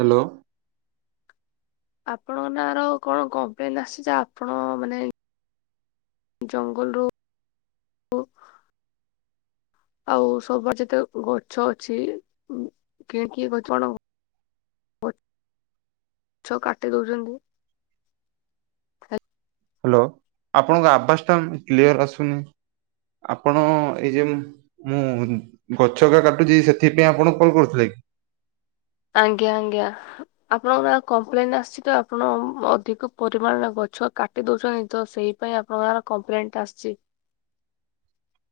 Hello. ଆପଣଙ୍କ ନାଁ ର କଣ କମ୍ପ୍ଲେନ୍ ଆସିଛି, ଆପଣ ମାନେ ଏଇ ଜଙ୍ଗଲରୁ ଆଉ ସବା ଯେତେ ଗଛ ଅଛି ଉଁ, କି କିଏ ଗଛ କଣ ହବ? ଗ ଛ କାଟି ଦଉଚନ୍ତି। ହ୍ୟାଲୋ, ଆପଣଙ୍କ ଆବାସ ଟା ମୁଁ କ୍ଲିୟର୍ ଆସୁନି, ଆପଣ ଏଇ ଯେଉଁ ମୁଁ ଗଛକା କାଟୁଚି ସେଥିପାଇଁ ଆପଣଙ୍କୁ କଲ୍ କରଥିଲେ କି? ଆଜ୍ଞା, ଆଜ୍ଞା। ଆପଣଙ୍କ ନାଁ କମ୍ପ୍ଲେନ୍ ଆସିଛି ତ, ଆପଣ ଅଧିକ ପରିମାଣରେ ଗଛ କା ଟି ଦଉଛନ୍ତି ତ ସେଇ ପାଇଁ ଆପଣଙ୍କ ନାଁର କମ୍ପ୍ଲେନ୍ ଟା ଆସିଚି।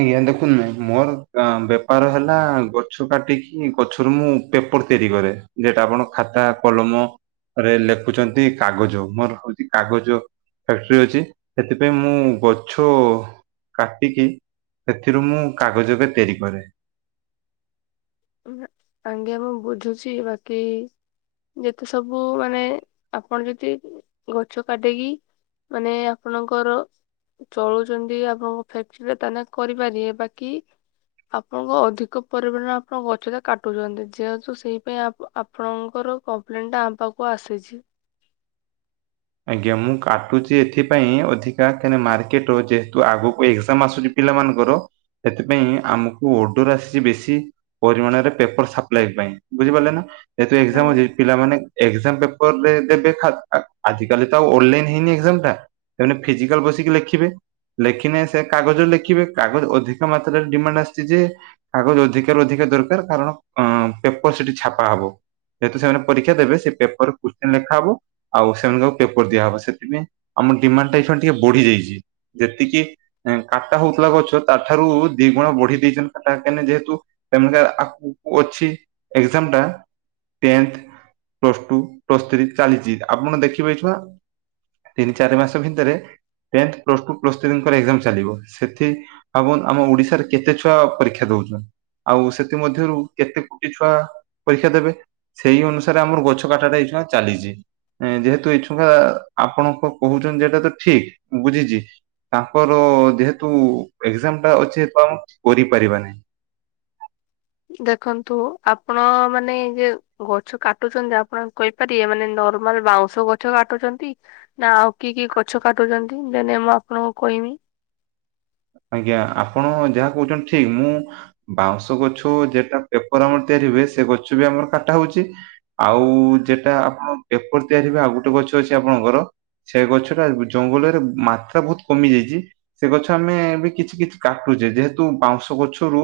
ଆଜ୍ଞା ଦେଖୁନ ନାଇଁ ମୋର ଆ, ବେପାର ହେଲା ଗଛ କାଟିକି ଗଛରୁ ମୁଁ ପେପର୍ ତିଆରି କରେ, ଯେଟା ଆପଣ ଖାତା, କଲମ ରେ ଲେଖୁଛନ୍ତି କାଗଜ, ମୋର ହଉଚି କାଗଜ ଫ୍ୟାକ୍ଟ୍ରି ଅଛି ସେଥିପାଇଁ ମୁଁ ଗଛ କାଟିକି ସେଥିରୁ ମୁଁ କାଗଜ ଏକା ତିଆରି କରେ। ଇଁହା, ଆଜ୍ଞା ମୁଁ ବୁଝୁଛି ବାକି ଯେତେ ସବୁ ମାନେ ଆପଣ ଯଦି ଗଛ କାଟିକି ମାନେ ଆପଣଙ୍କର ଚଳୁଛନ୍ତି ଆପଣଙ୍କ ଫ୍ୟାକ୍ଟ୍ରି ରେ ତାନେ କରିପାରିବେ, ବାକି ଆପଣଙ୍କ ଅଧିକ ପରିମାଣ ଆପଣ ଗଛଟା କାଟୁଚନ୍ତି ଯେହେତୁ ସେଇପାଇଁ ଆପ ଆପଣଙ୍କର କମ୍ପ୍ଲେନ୍ ଟା ଆମ ପାଖକୁ ଆସିଛି। ଆଜ୍ଞା ମୁଁ କାଟୁଚି ଏଥିପାଇଁ ଅଧିକା କାହିଁ ନା ମାର୍କେଟ୍ ର ଯେହେତୁ ଆଗକୁ ଏକ୍ଜାମ୍ ଆସୁନି ପିଲାମାନଙ୍କର ସେଥିପାଇଁ ଆମକୁ ଓଡର୍ ଆସିଛି ବେଶୀ। ପରିମାଣରେ ପେପର୍ ସାପ୍ଲାଇ ପାଇଁ, ବୁଝିପାରିଲେ ନା? ଯେହେତୁ ଏକ୍ଜାମ୍ ନାଇଁ ଅଛି, ପିଲାମାନେ ଏକ୍ଜାମ୍ ପେପର୍ ରେ ଦେବେ ଖା ଆ ଆଜିକାଲି ତ ଆଉ ଅଲଲାଇନ୍ ହେଇନି ଏକ୍ଜାମ୍ ଟା ସେମାନେ ଫିଜିକାଲ୍ ବସିକି ଲେଖିବେ। ଲେଖିନେ ସେ କାଗଜ ଲେଖିବେ କାଗଜ ଅଧିକ ମାତ୍ରାରେ ଡିମାଣ୍ଡ ଆସିଛି ଯେ କାଗଜ ଅଧିକା ରୁ ଅଧିକା ଦରକାର କାରଣ ଅଁ, ପେପର୍ ସେଠି ଛାପା ହବ। ଯେହେତୁ ସେମାନେ ପରୀକ୍ଷା ଦେବେ ସେ ପେପର୍ କୁଶ୍ଚେନ୍ ନେଖାହବ। ଆଉ ସେ ତେଣୁ ତାକୁ ପେପର୍ ଦିଆହବ, ସେଥିପାଇଁ ଆମ ଡିମାଣ୍ଡ ଏଇକ୍ଷଣ ଟିକେ ବଢିଯାଇଚି। ଯେତିକି ଏଁ, କାଟା ହଉଥିଲା ଗଛ ତାଠାରୁ ଦି ଗୁଣ ବଢେଇ ଦେଇଚନ୍ତି, କାଟା କାହିଁକିନା ଯେହେତୁ ଟେନକା ଆଗକୁ ଅଛି ଏକ୍ଜାମ୍ ଟା tenth plus two, plus three ଚାଲିଚି, ଆପଣ ଦେଖିବେ ଛୁଆ ତିନି ଚାରି ମାସ ଭିତରେ tenth, plus two plus three ଙ୍କର ଏକ୍ଜାମ୍ ଚାଲିବ। ସେଥି ଆପନ୍ ଆମ ଓଡିଶାରେ କେତେ ଛୁଆ ପରୀକ୍ଷା ଦଉଚନ୍। ଆଉ ସେଥି ମଧ୍ୟରୁ କେତେ କୁଟି ଛୁଆ ପରୀକ୍ଷା ଦେବେ। ସେଇ ଅନୁସାରେ ଆମର ଗଛ କାଟା ଟା ଏଇକ୍ଷିଣା ଚାଲିଚି। ଏଁ, ଯେହେ ତ ଏଇ ଛୁହା ଆପଣଙ୍କ କହୁଚନ୍ତି ଯେଟା ତ ଠିକ ବୁଝିଚି। ତାଙ୍କର ଯେହେତୁ ଏକ୍ଜାମ୍ ଟା ଅଛି [unintelligible] କରିପାରିବା ନାହିଁ। ଦେଖନ୍ତୁ ଆପଣ ମାନେ ଯେ ଗଛ କାଟୁଚନ୍ତି ଯେ ଆପଣ କଇ ପାରି ଏ ମାନେ ନର୍ମାଲ୍ ବାଉଁଶ ଗଛ କାଟୁଛନ୍ତି ନା ଆଉ କି କି ଗଛ କାଟୁଚନ୍ତି? ଦେନେ ମୁଁ ଆପଣଙ୍କୁ କହିମି। ଆଜ୍ଞା। ଆପଣ ଯାହା କହୁଛନ୍ତି ଠିକ୍, ମୁଁ ବାଉଁଶ ଗଛ ଯେଟା ପେପର୍ ଆମର ତିଆରି ହୁଏ, ସେ ଗଛ ବି ଆମର କାଟା ହଉଛି ଆଉ ଯେଟା ଆପଣ ପେପର୍ ତିଆରିି ହୁଏ ଆଉ ଗୋଟେ ଗଛ ଅଛି ଆପଣଙ୍କର ସେ ଗଛଟା ଜଙ୍ଗଲରେ ମାତ୍ରା ବହୁତ କମି ଯାଇଛି, ସେ ଗଛ ଆମେ ବି କିଛ କିଛ କାଟୁଛେ। ଯେହେତୁ ବାଉଁଶ ଗଛରୁ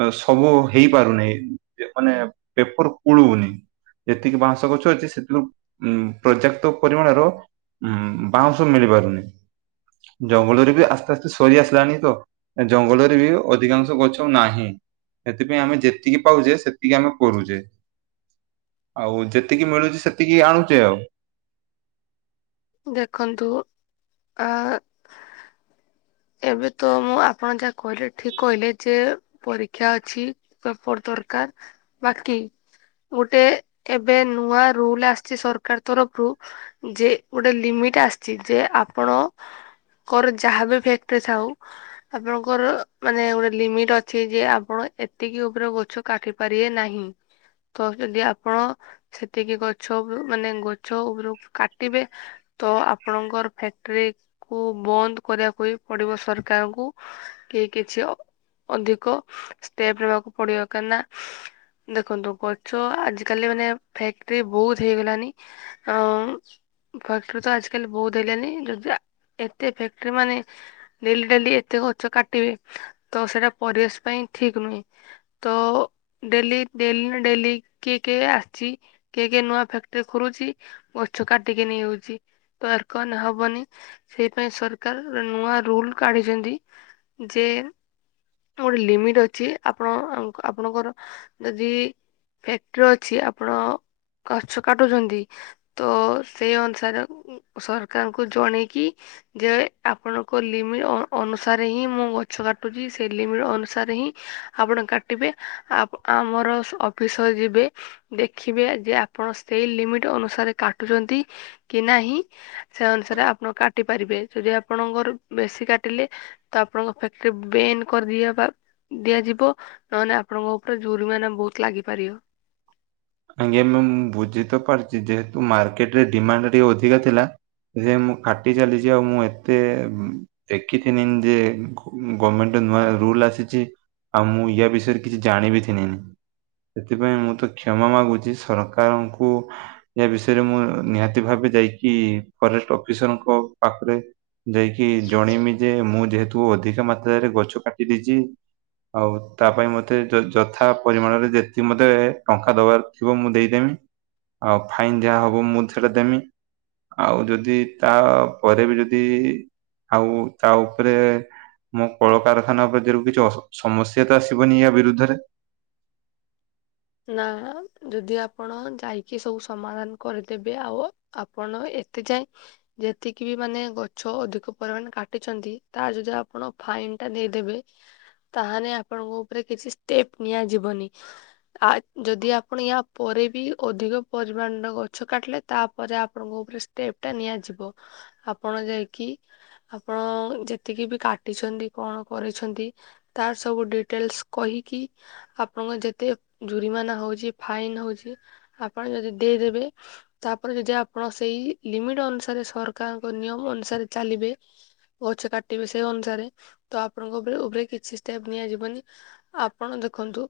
ଆ ସବୁ ହେଇପାରୁନାହିଁ। ଯେ ମାନେ ପେପର କୁଳୁନି ଯେତିକି ବାଉଁସ ଗଛ ଅଛି, ସେଥିରୁ ଉମ୍ ପର୍ଯ୍ୟାପ୍ତ ପରିମାଣର ଉମ୍ ବାଉଁଶ ମିଳି ପାରୁନି। ଜଙ୍ଗଲରେ ବି ଆସ୍ତେ ଆସ୍ତେ ସରି ଆସିଲାଣି ବୁଝୁଚ? ଜଙ୍ଗଲରେ ବି ଅଧିକାଂଶ ଗଛ ଆଉ ନାହିଁ। ସେଥିପାଇଁ ଆମେ ଯେତିକି ପାଉଛେ, ସେତିକି ଆମେ କରୁଛେ। ଆଉ ଯେତିକି ମିଳୁଛି, ସେତିକି ଆଣୁଛେ ଆଉ। ଦେଖନ୍ତୁ, ଆ [unintelligible] ଏବେ ତ, ମୁଁ ଆପଣ ଯାହା କହିଲେ ଠିକ କହିଲେ, ଯେ ପରୀକ୍ଷା ଅଛି ପେପର୍ ଦରକାର, ବାକି ଗୋଟେ ଏବେ ନୂଆ ରୁଲ୍ ଆସିଛି, ସରକାର ତରଫରୁ ଯେ ଗୋଟେ ଲିମିଟ୍ ଆସିଛି, ଯେ ଆପଣଙ୍କର ଯାହା ବି ଫ୍ୟାକ୍ଟ ଥାଉ ଆପଣଙ୍କର ମାନେ ଗୋଟେ ଲିମିଟ୍ ଅଛି ଯେ ଆପଣ ଏତିକି ଉପରେ ଗଛ କାଟି ପାରିବେ ନାହିଁ। ତ ଯଦି ଆପଣ, ସେତିକି ଗଛ ମାନେ ଗଛ ଉପରକୁ କାଟିବେ ତ ଆପଣଙ୍କର ଫ୍ୟାକ୍ଟ୍ରି କୁ ବନ୍ଦ କରିବାକୁ ହି ପଡିବ ସରକାରଙ୍କୁ, କି କିଛି ଅ ଅଧିକ ଷ୍ଟେପ୍ ନେବାକୁ ପଡିବ, କାହିଁନା ଦେଖନ୍ତୁ, ଗଛ ଆଜିକାଲି ମାନେ ଫ୍ୟାକ୍ଟ୍ରି ବହୁତ ହେଇଗଲାନି ଆ ଫ୍ୟାକ୍ଟ୍ରି ତ ଆଜିକାଲି ବହୁତ ହେଲାନି, ଯଦି ଅ ଏତେ ଫ୍ୟାକ୍ଟ୍ରି ମାନେ ଡେଲି ଡେଲି ଏତେ ଗଛ କାଟିବେ, ତ ସେଇଟା ପରିବେଶ ପାଇଁ ଠିକ ନୁହେଁ। ତ ଡେଲି ଡେଲି ନା, ଡେଲି କିଏ କିଏ ଆସିଛି କିଏ କିଏ ନୂଆ ଫ୍ୟାକ୍ଟ୍ରି ଖୋଲୁଛି, ଗଛ କାଟିକି ନେଇଯାଉଛି। ତ ଏର କନ ହବନି ସେଇଥିପାଇଁ ସରକାରର ନୂଆ ରୁଲ୍ କାଢିଛନ୍ତି। ଯେ ଗୋଟେ ଲିମିଟ୍ ଅଛି, ଆପଣ ଆପଣଙ୍କର ଯଦି ଫ୍ୟାକ୍ଟ୍ରି ଅଛି, ଆପଣ ଗଛ କାଟୁଛନ୍ତି, ତ ସେଇଅନୁସାର ସରକାରଙ୍କୁ ଜଣେଇକି ଯେ ଆପଣଙ୍କ ଲିମି ଅ-ଅନୁସାରେ ହିଁ ମୁଁ ଗଛ କାଟୁଛି, ସେ ଲିମିଟ୍ ଅନୁସାରେ ହିଁ ଆପଣ କାଟିବେ, ଆପ-ଆମର ଅଫିସର ଯିବେ ଦେଖିବେ, ଯେ ଆପଣ ସେଇ ଲିମିଟ୍ ଅନୁସାରେ କାଟୁଛନ୍ତି କି ନାହିଁ? ସେ ଅନୁସାରେ ଆପଣ କାଟି ପାରିବେ। ଯଦି ଆପଣଙ୍କର ବେଶୀ କାଟିଲେ ତ ଆପଣଙ୍କ ଫ୍ୟାକ୍ଟ୍ରି ବେନ୍ କରିଦିଅବା ଦିଆଯିବ, ନହେନେ ଆପଣଙ୍କ ଉପରେ ଜୁରୁମାନା ବହୁତ ଲାଗିପାରିବ। ଆଜ୍ଞା ମ୍ୟାମ୍, ମୁଁ ବୁଝି ତ ପାରୁଛି, ଯେହେତୁ ମାର୍କେଟରେ ଡିମାଣ୍ଡଟା ଟିକେ ଅଧିକା ଥିଲା ଯେ ମୁଁ କାଟି ଚାଲିଛି ଆଉ ମୁଁ ଏତେ ଦେଖିଥିନିଙ୍ଗ ଯେ ଗ-ଗମେଣ୍ଟର ନୂଆ ରୁଲ୍ ଆସିଛି ଆଉ ମୁଁ ୟା ବିଷୟରେ କିଛି ଜାଣିବି ଥିନିନି। ସେଥିପାଇଁ ମୁଁ ତ କ୍ଷମା ମାଗୁଛି, ସରକାରଙ୍କୁ ଏ ବିଷୟରେ ମୁଁ ନିହାତି ଭାବେ ଯାଇକି ଫରେଷ୍ଟ ଅଫିସରଙ୍କ ପାଖରେ ଯାଇକି ଜଣେଇମି ଯେ, ମୁଁ ଯେହେତୁ ଅଧିକା ମାତ୍ରାରେ ଗଛ କାଟିଦେଇଛି ଆଉ ତା ପାଇଁ ମୋତେ ଯ-ଯଥା ପରିମାଣରେ ଯେତିକି ମୋତେ ଟଙ୍କା ଦବାର ଥିବ ମୁଁ ଦେଇଦେମି ଆଉ ଫାଇନ୍ ଯାହା ହବ ମୁଁ ସେଟା ଦେମି ଆଉ ଯଦି ତା ପରେ ବି ଯଦି ଆଉ ତା ଉପରେ ମୋ କଳକାରଖାନା ପ୍ରତିରୁ କିଛି ଅସ-ସମସ୍ୟା ତ ଆସିବନି ୟା ବିରୁଦ୍ଧରେ? ନା, ଯଦି ଆପଣ ଯାଇକି ସବୁ ସମାଧାନ କରିଦେବେ ଆଉ ଆପଣ ଏତେ ଯାଏ ଯେତିକି ବି ମାନେ ଗଛ ଅଧିକ ପରିମାଣ କାଟିଛନ୍ତି ତାର ଯଦି ଆପଣ ଫାଇନଟା ଦେଇଦେବେ। ତାହାନେ ଆପଣଙ୍କ ଉପରେ କିଛି ଷ୍ଟେପ ନିଆଯିବନି। ଆ ଯଦି ଆପଣ ୟା ପରେ ବି ଅଧିକ ପରିମାଣର ଗଛ କାଟିଲେ ତାପରେ ଆପଣଙ୍କ ଉପରେ ଷ୍ଟେପ୍ ଟା ନିଆଯିବ ଆପଣ ଯାଇକି ଆପଣ ଯେତିକି ବି କାଟିଛନ୍ତି କଣ କରିଛନ୍ତି? ତାର ସବୁ ଡିଟେଲସ କହିକି ଆପଣଙ୍କ ଯେତେ ଜୁରିମାନା ହଉଛି ଫାଇନ୍ ହଉଛି ଆପଣ ଯଦି ଦେଇଦେବେ ତାପରେ ଯଦି ଆପଣ ସେଇ ଲିମିଟ ଅନୁସାରେ ସରକାରଙ୍କ ନିୟମ ଅନୁସାରେ ଚାଲିବେ ଗଛ କାଟିବି ସେଇ ଅନୁସାରେ ତ ଆପଣଙ୍କ ଉପରେ ଉପରେ କିଛି ଷ୍ଟେପ ନିଆଯିବନି। ଆପଣ ଦେଖନ୍ତୁ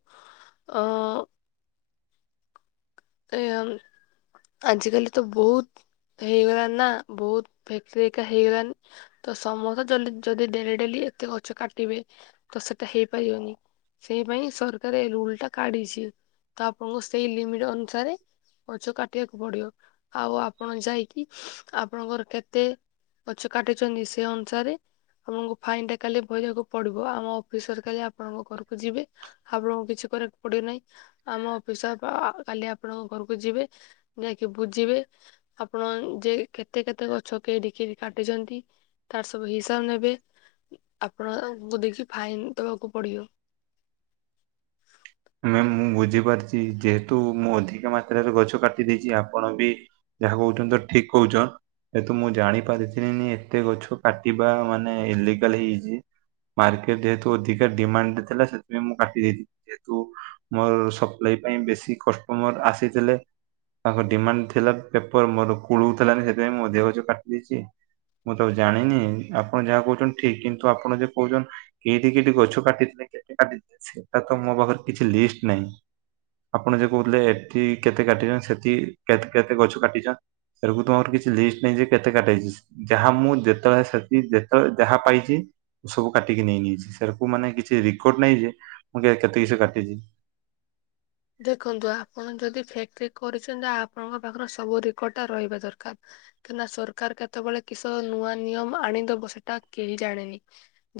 ଅ ଏ ଆଜିକାଲି ତ ବହୁତ ହେଇଗଲାଣି ନା ବହୁତ ଫେକ୍ଟ୍ରୀ ଏକା ହେଇଗଲାଣି। ତ ସମସ୍ତେ ଯ ଯଦି ଡେଲି ଡେଲି ଏତେ ଗଛ କାଟିବେ ତ ସେଟା ହେଇପାରିବନି। ସେଇ ପାଇଁ ସରକାର ଏଇ ରୁଲଟା କାଢ଼ିଛି ତ ଆପଣଙ୍କୁ ସେଇ ଲିମିଟ ଅନୁସାରେ ଗଛ କାଟିବାକୁ ପଡିବ। ଆଉ ଆପଣ ଯାଇକି ଆପଣଙ୍କର କେତେ ଗଛ କାଟିଛନ୍ତି ସେ ଅନୁସାରେ ଆପଣଙ୍କୁ ଫାଇନଟା କାଲି ଭରିବାକୁ ପଡିବ ଆମ ଅଫିସର କାଲି ଆପଣଙ୍କ ଘରକୁ ଯିବେ ଆପଣଙ୍କୁ କିଛି କରିବାକୁ ପଡିବନାହିଁ ଆମ ଅଫିସ କାଲି ଆ ଆପଣଙ୍କ ଘରକୁ ଯିବେ ଯାଇକି ବୁଝିବେ? ଆପଣ ଯେ କେତେ କେତେ ଗଛ କେଠି କେଠି କାଟିଛନ୍ତି? ତାର ସବୁ ହିସାବ ନେବେ ଆପଣଙ୍କୁ ଦେଖି ଫାଇନ ଦବାକୁ ପଡିବ। ମୁଁ ବୁଝିପାରିଛି ଯେହେତୁ ମୁଁ ଅଧିକ ମାତ୍ରାରେ ଗଛ କାଟି ଦେଇଛି ଆପଣ ବି ଯାହା କହୁଛନ୍ତି ତ ଠିକ କହୁଛ। ଯେହେତୁ ମୁଁ ଜାଣି ପାରିଥିଲିିନି ଏତେ ଗଛ କାଟିବା ମାନେ ଇଲିଗାଲ ହେଇଛି। ମାର୍କେଟ ଯେହେତୁ ଅଧିକା ଡିମାଣ୍ଡ ଥିଲା ସେଥିପାଇଁ ମୁଁ କାଟିଦେଇ [inaudible] ମୋର ସପ୍ଲାଇ ପାଇଁ ବେଶୀ କଷ୍ଟମର ଆସିଥିଲେ। ତାଙ୍କ ଡିମାଣ୍ଡ ଥିଲା ପେପର ମୋର କୁଳଉ ଥିଲାନି ସେଥିପାଇଁ ମୁଁ ଅଧିକ ଗଛ କାଟି ଦେଇଛି। ମୁଁ ତ ଆଉ ଜାଣିନି ଆପଣ ଯାହା କହୁଛନ୍ତି ଠିକ କିନ୍ତୁ ଆପଣ ଯେ କହୁଛ କେଠି କେଠି ଗଛ କାଟିଥିଲେ କେତେ କାଟିଥିଲେ ସେଟା ତ ମୋ ପାଖରେ କିଛି ଲିଷ୍ଟ ନାହିଁ। ଆପଣ ଯେ କହୁଥିଲେ ଏଠି କେତେ କାଟିଚ ସେଠି କେତେ ଗଛ କାଟିଛ? ସେରକୁ ମୋରତ କିଛି ଲିଷ୍ଟ ନାଁଇ ଯେ କେତେ କାଟା ହେଇଛି? ଯାହା ମୁଁ ଯେତେବେଳେ ସେଠି ଯେତେବେଳେ ଯାହା ପାଇଛି ସବୁ କାଟିକି ନେଇଜାଇଛି ସେରାକୁ ମାନେ କିଛି ରେକର୍ଡ ନାହିଁ ଯେ ମୁଁ କେତେ କିସ କାଟିଛି? ଦେଖନ୍ତୁ ଆପଣ ଯଦି ଫ୍ୟାକ୍ଟ୍ରି କରିଛନ୍ତି ଆପଣଙ୍କ ପାଖରେ ସବୁ ରେକର୍ଡଟା ରହିବା ଦରକାର। କାହିଁକିନା ସରକାର କେତେବେଳେ କିସ ନୂଆ ନିୟମ ଆଣିଦବ ସେଟା କେହି ଜାଣେନି?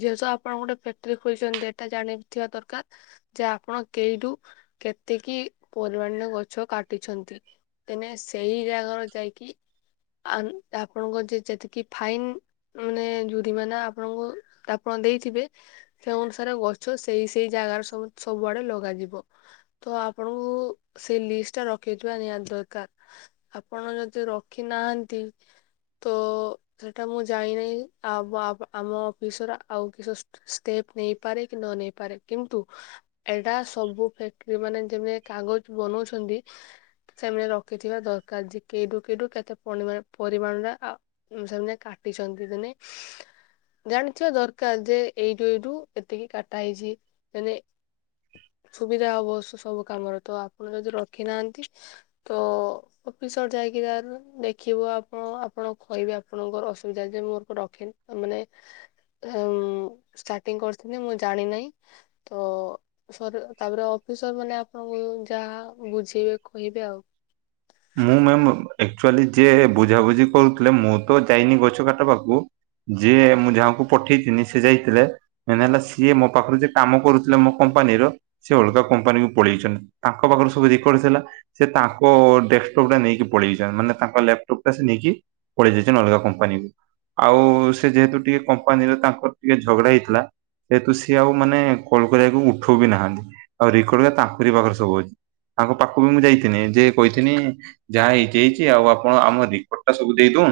ଯେହେତୁ ଆପଣ ଗୋଟେ ଫ୍ୟାକ୍ଟ୍ରି ଖୋଲିଛନ୍ତି ଏଇଟା ଜାଣିଥିବା ଦରକାର ଯେ ଆପଣ କେଇଠୁ କେତିକି ପରିମାଣରେ ଗଛ କାଟିଛନ୍ତି। ଏନେଇ ସେଇ ଜାଗାର ଯାଇକି ଆନ୍ ଆପଣଙ୍କ ଯେ ଯେତିକି ଫାଇନ୍ ମାନେ ଯୁରିମାନା ଆପଣଙ୍କୁ ଆପଣ ଦେଇଥିବେ। ସେ ଅନୁସାରେ ଗଛ ସେଇ ସେଇ ଜାଗାରେ ସବୁଆଡେ ଲଗାଯିବ। ତ ଆପଣଙ୍କୁ ସେ ଲିଷ୍ଟଟା ରଖେଇଥିବା ନିହାତି ଦରକାର। ଆପଣ ଯଦି ରଖି ନାହାନ୍ତି ତ ସେଇଟା ମୁଁ ଜାଇନାହିଁ ଆ ଆମ ଅଫିସର ଆଉ କି ସ ଷ୍ଟେପ ନେଇପାରେ କି ନ ନେଇପାରେ କିନ୍ତୁ ଏଟା ସବୁ ଫ ମାନେ ଯେମେ କାଗଜ ବନଉଛନ୍ତି ସେମାନେ ରଖିଥିବା ଦରକାର ଯେ କେଇଡୁ କେଇଡୁ କେତେ ପ ପରିମାଣରେ ସେମାନେ କାଟିଛନ୍ତି ଦିନେ। ଜାଣିଥିବା ଦରକାର ଯେ ଏଇଠୁ ଏଇଠୁ ଏତିକି କାଟା ହେଇଛି ମାନେ ଯାହା ଅବଶ୍ୟ ସବୁ କାମରେ ତ ଆପଣ ଯଦି ରଖିନାହାନ୍ତି ତ ଅଫିସର ଯାଇକି ତାର ଦେଖିବ। ଆପଣ ଆପଣ କହିବେ ଆପଣଙ୍କର ଅସୁବିଧା ଯେ ମୁଁ ଆକୁ ରଖେନି ମାନେ ଅମ ଷ୍ଟାର୍ଟିଂ କରିଥିଲି ମୁଁ ଜାଣିିନାହିଁ ତ ସର୍ ତାପରେ ଅଫିସର ମାନେ ଆପଣଙ୍କୁ ଯାହା ବୁଝେଇବେ କହିବେ ଆଉ। ମୁଁ ମ୍ୟମ ଆଚୁଆଲି ଯିଏ ବୁଝାବୁଝି କରୁଥିଲେ ମୁଁ ତ ଯାଇନି ଗଛ କାଟ ପାଖକୁ ଯିଏ ମୁଁ ଯାହାକୁ ପଠେଇଥିନି ସେ ଯାଇଥିଲେ। ମେନ୍ ହେଲା ସିଏ ମୋ ପାଖରେ ଯିଏ କାମ କରୁଥିଲେ ମୋ କମ୍ପାନୀର ସିଏ ଅଲଗା କମ୍ପାନୀକୁ ପଳେଇଛନ୍ତି। ତାଙ୍କ ପାଖରେ ସବୁ ରେକର୍ଡ ଥିଲା। ସେ ତାଙ୍କ ଡେସ୍କଟପ୍ ଟା ନେଇକି ପଳେଇଯାଇଛନ୍ ମାନ ତାଙ୍କର ଲାପଟପ ଟା ସେ ନେଇକି ପଳେଇ ଯାଇଛନ୍ ଅଲଗା କମ୍ପାନୀକୁ। ଆଉ ସେ ଯେହେତୁ ଟିକେ କମ୍ପାନୀର ତାଙ୍କର ଟିକେ ଝଗଡା ହେଇଥିଲା। ଯେହେତୁ ସିଏ ଆଉ ମାନେ କଲ କରିବାକୁ ଉଠଉ ବି ନାହାନ୍ତି ଆଉ ରେକର୍ଡରା ତାଙ୍କରି ପାଖରେ ସବୁ ଅଛି। ତାଙ୍କ ପାଖକୁ ବି ମୁଁ ଯାଇଥିନି ଯେ କହିଥିଲି ହିନି ଯାହା ହେଇଛି ହେଇଚି ଆଉ ଆପଣ ଆମ ରିପୋର୍ଟ ଟା ସବୁ ଦେଇଦଉ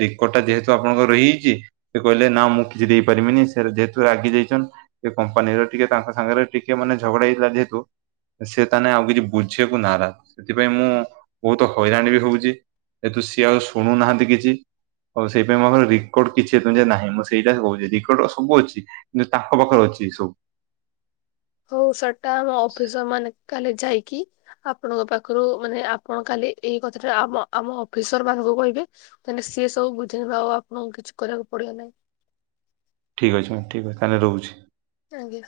ରେକର୍ଡଟା ଯେହେତୁ ଆପଣଙ୍କର ରହିଯାଇଛି ସେ କହିଲେ ନା ମୁଁ କିଛି ଦେଇପାରିବିନି ସେର ଯେହେତୁ ରାଗି ଯାଇଛନ୍ ଏ କମ୍ପାନୀର ଟିକେ ତାଙ୍କ ସାଙ୍ଗରେ ଟିକେ ମାନେ ଝଗଡା ହେଇଥିଲା ଯେହେତୁ ସେ ତାହେଲେ ଆଉ କିଛି ବୁଝିବାକୁ ନାରାଜ। ସେଥିପାଇଁ ମୁଁ ବହୁତ ହଇରାଣ ବି ହେଉଛି ହେତୁ ସିଏ ଆଉ ଶୁଣୁନାହାନ୍ତି କିଛି। ଆଉ ସେଇପାଇଁ ମୋର ରିକର୍ଡ କିଛି ନାହିଁ ମୁଁ ସେଇଟା କହୁଛି। ରିକର୍ଡ୍ ସବୁ ଅଛି କିନ୍ତୁ ତାଙ୍କ ପାଖରେ ଅଛି ସବୁ। ହୋଉ ସେଟା ଆମ ଅଫିସର ମାନେ କାଲି ଯାଇକି ଆପଣଙ୍କ ପାଖରୁ ମାନେ ଆପଣ କାଲି ଏଇ କଥାଟା ଆମ ଆମ ଅଫିସର ମାନଙ୍କୁ କହିକି ମାନେ ସିଏ ସବୁ ବୁଝେଇବେ। ଆଉ ଆପଣଙ୍କୁ କିଛି କରିବାକୁ ପଡିବ ନାହିଁ। ଠିକ୍ ଅଛି ମ୍ୟମ୍ ଠିକ ଅଛି ତାହେଲେ ରହୁଛି। ଆଜ୍ଞା।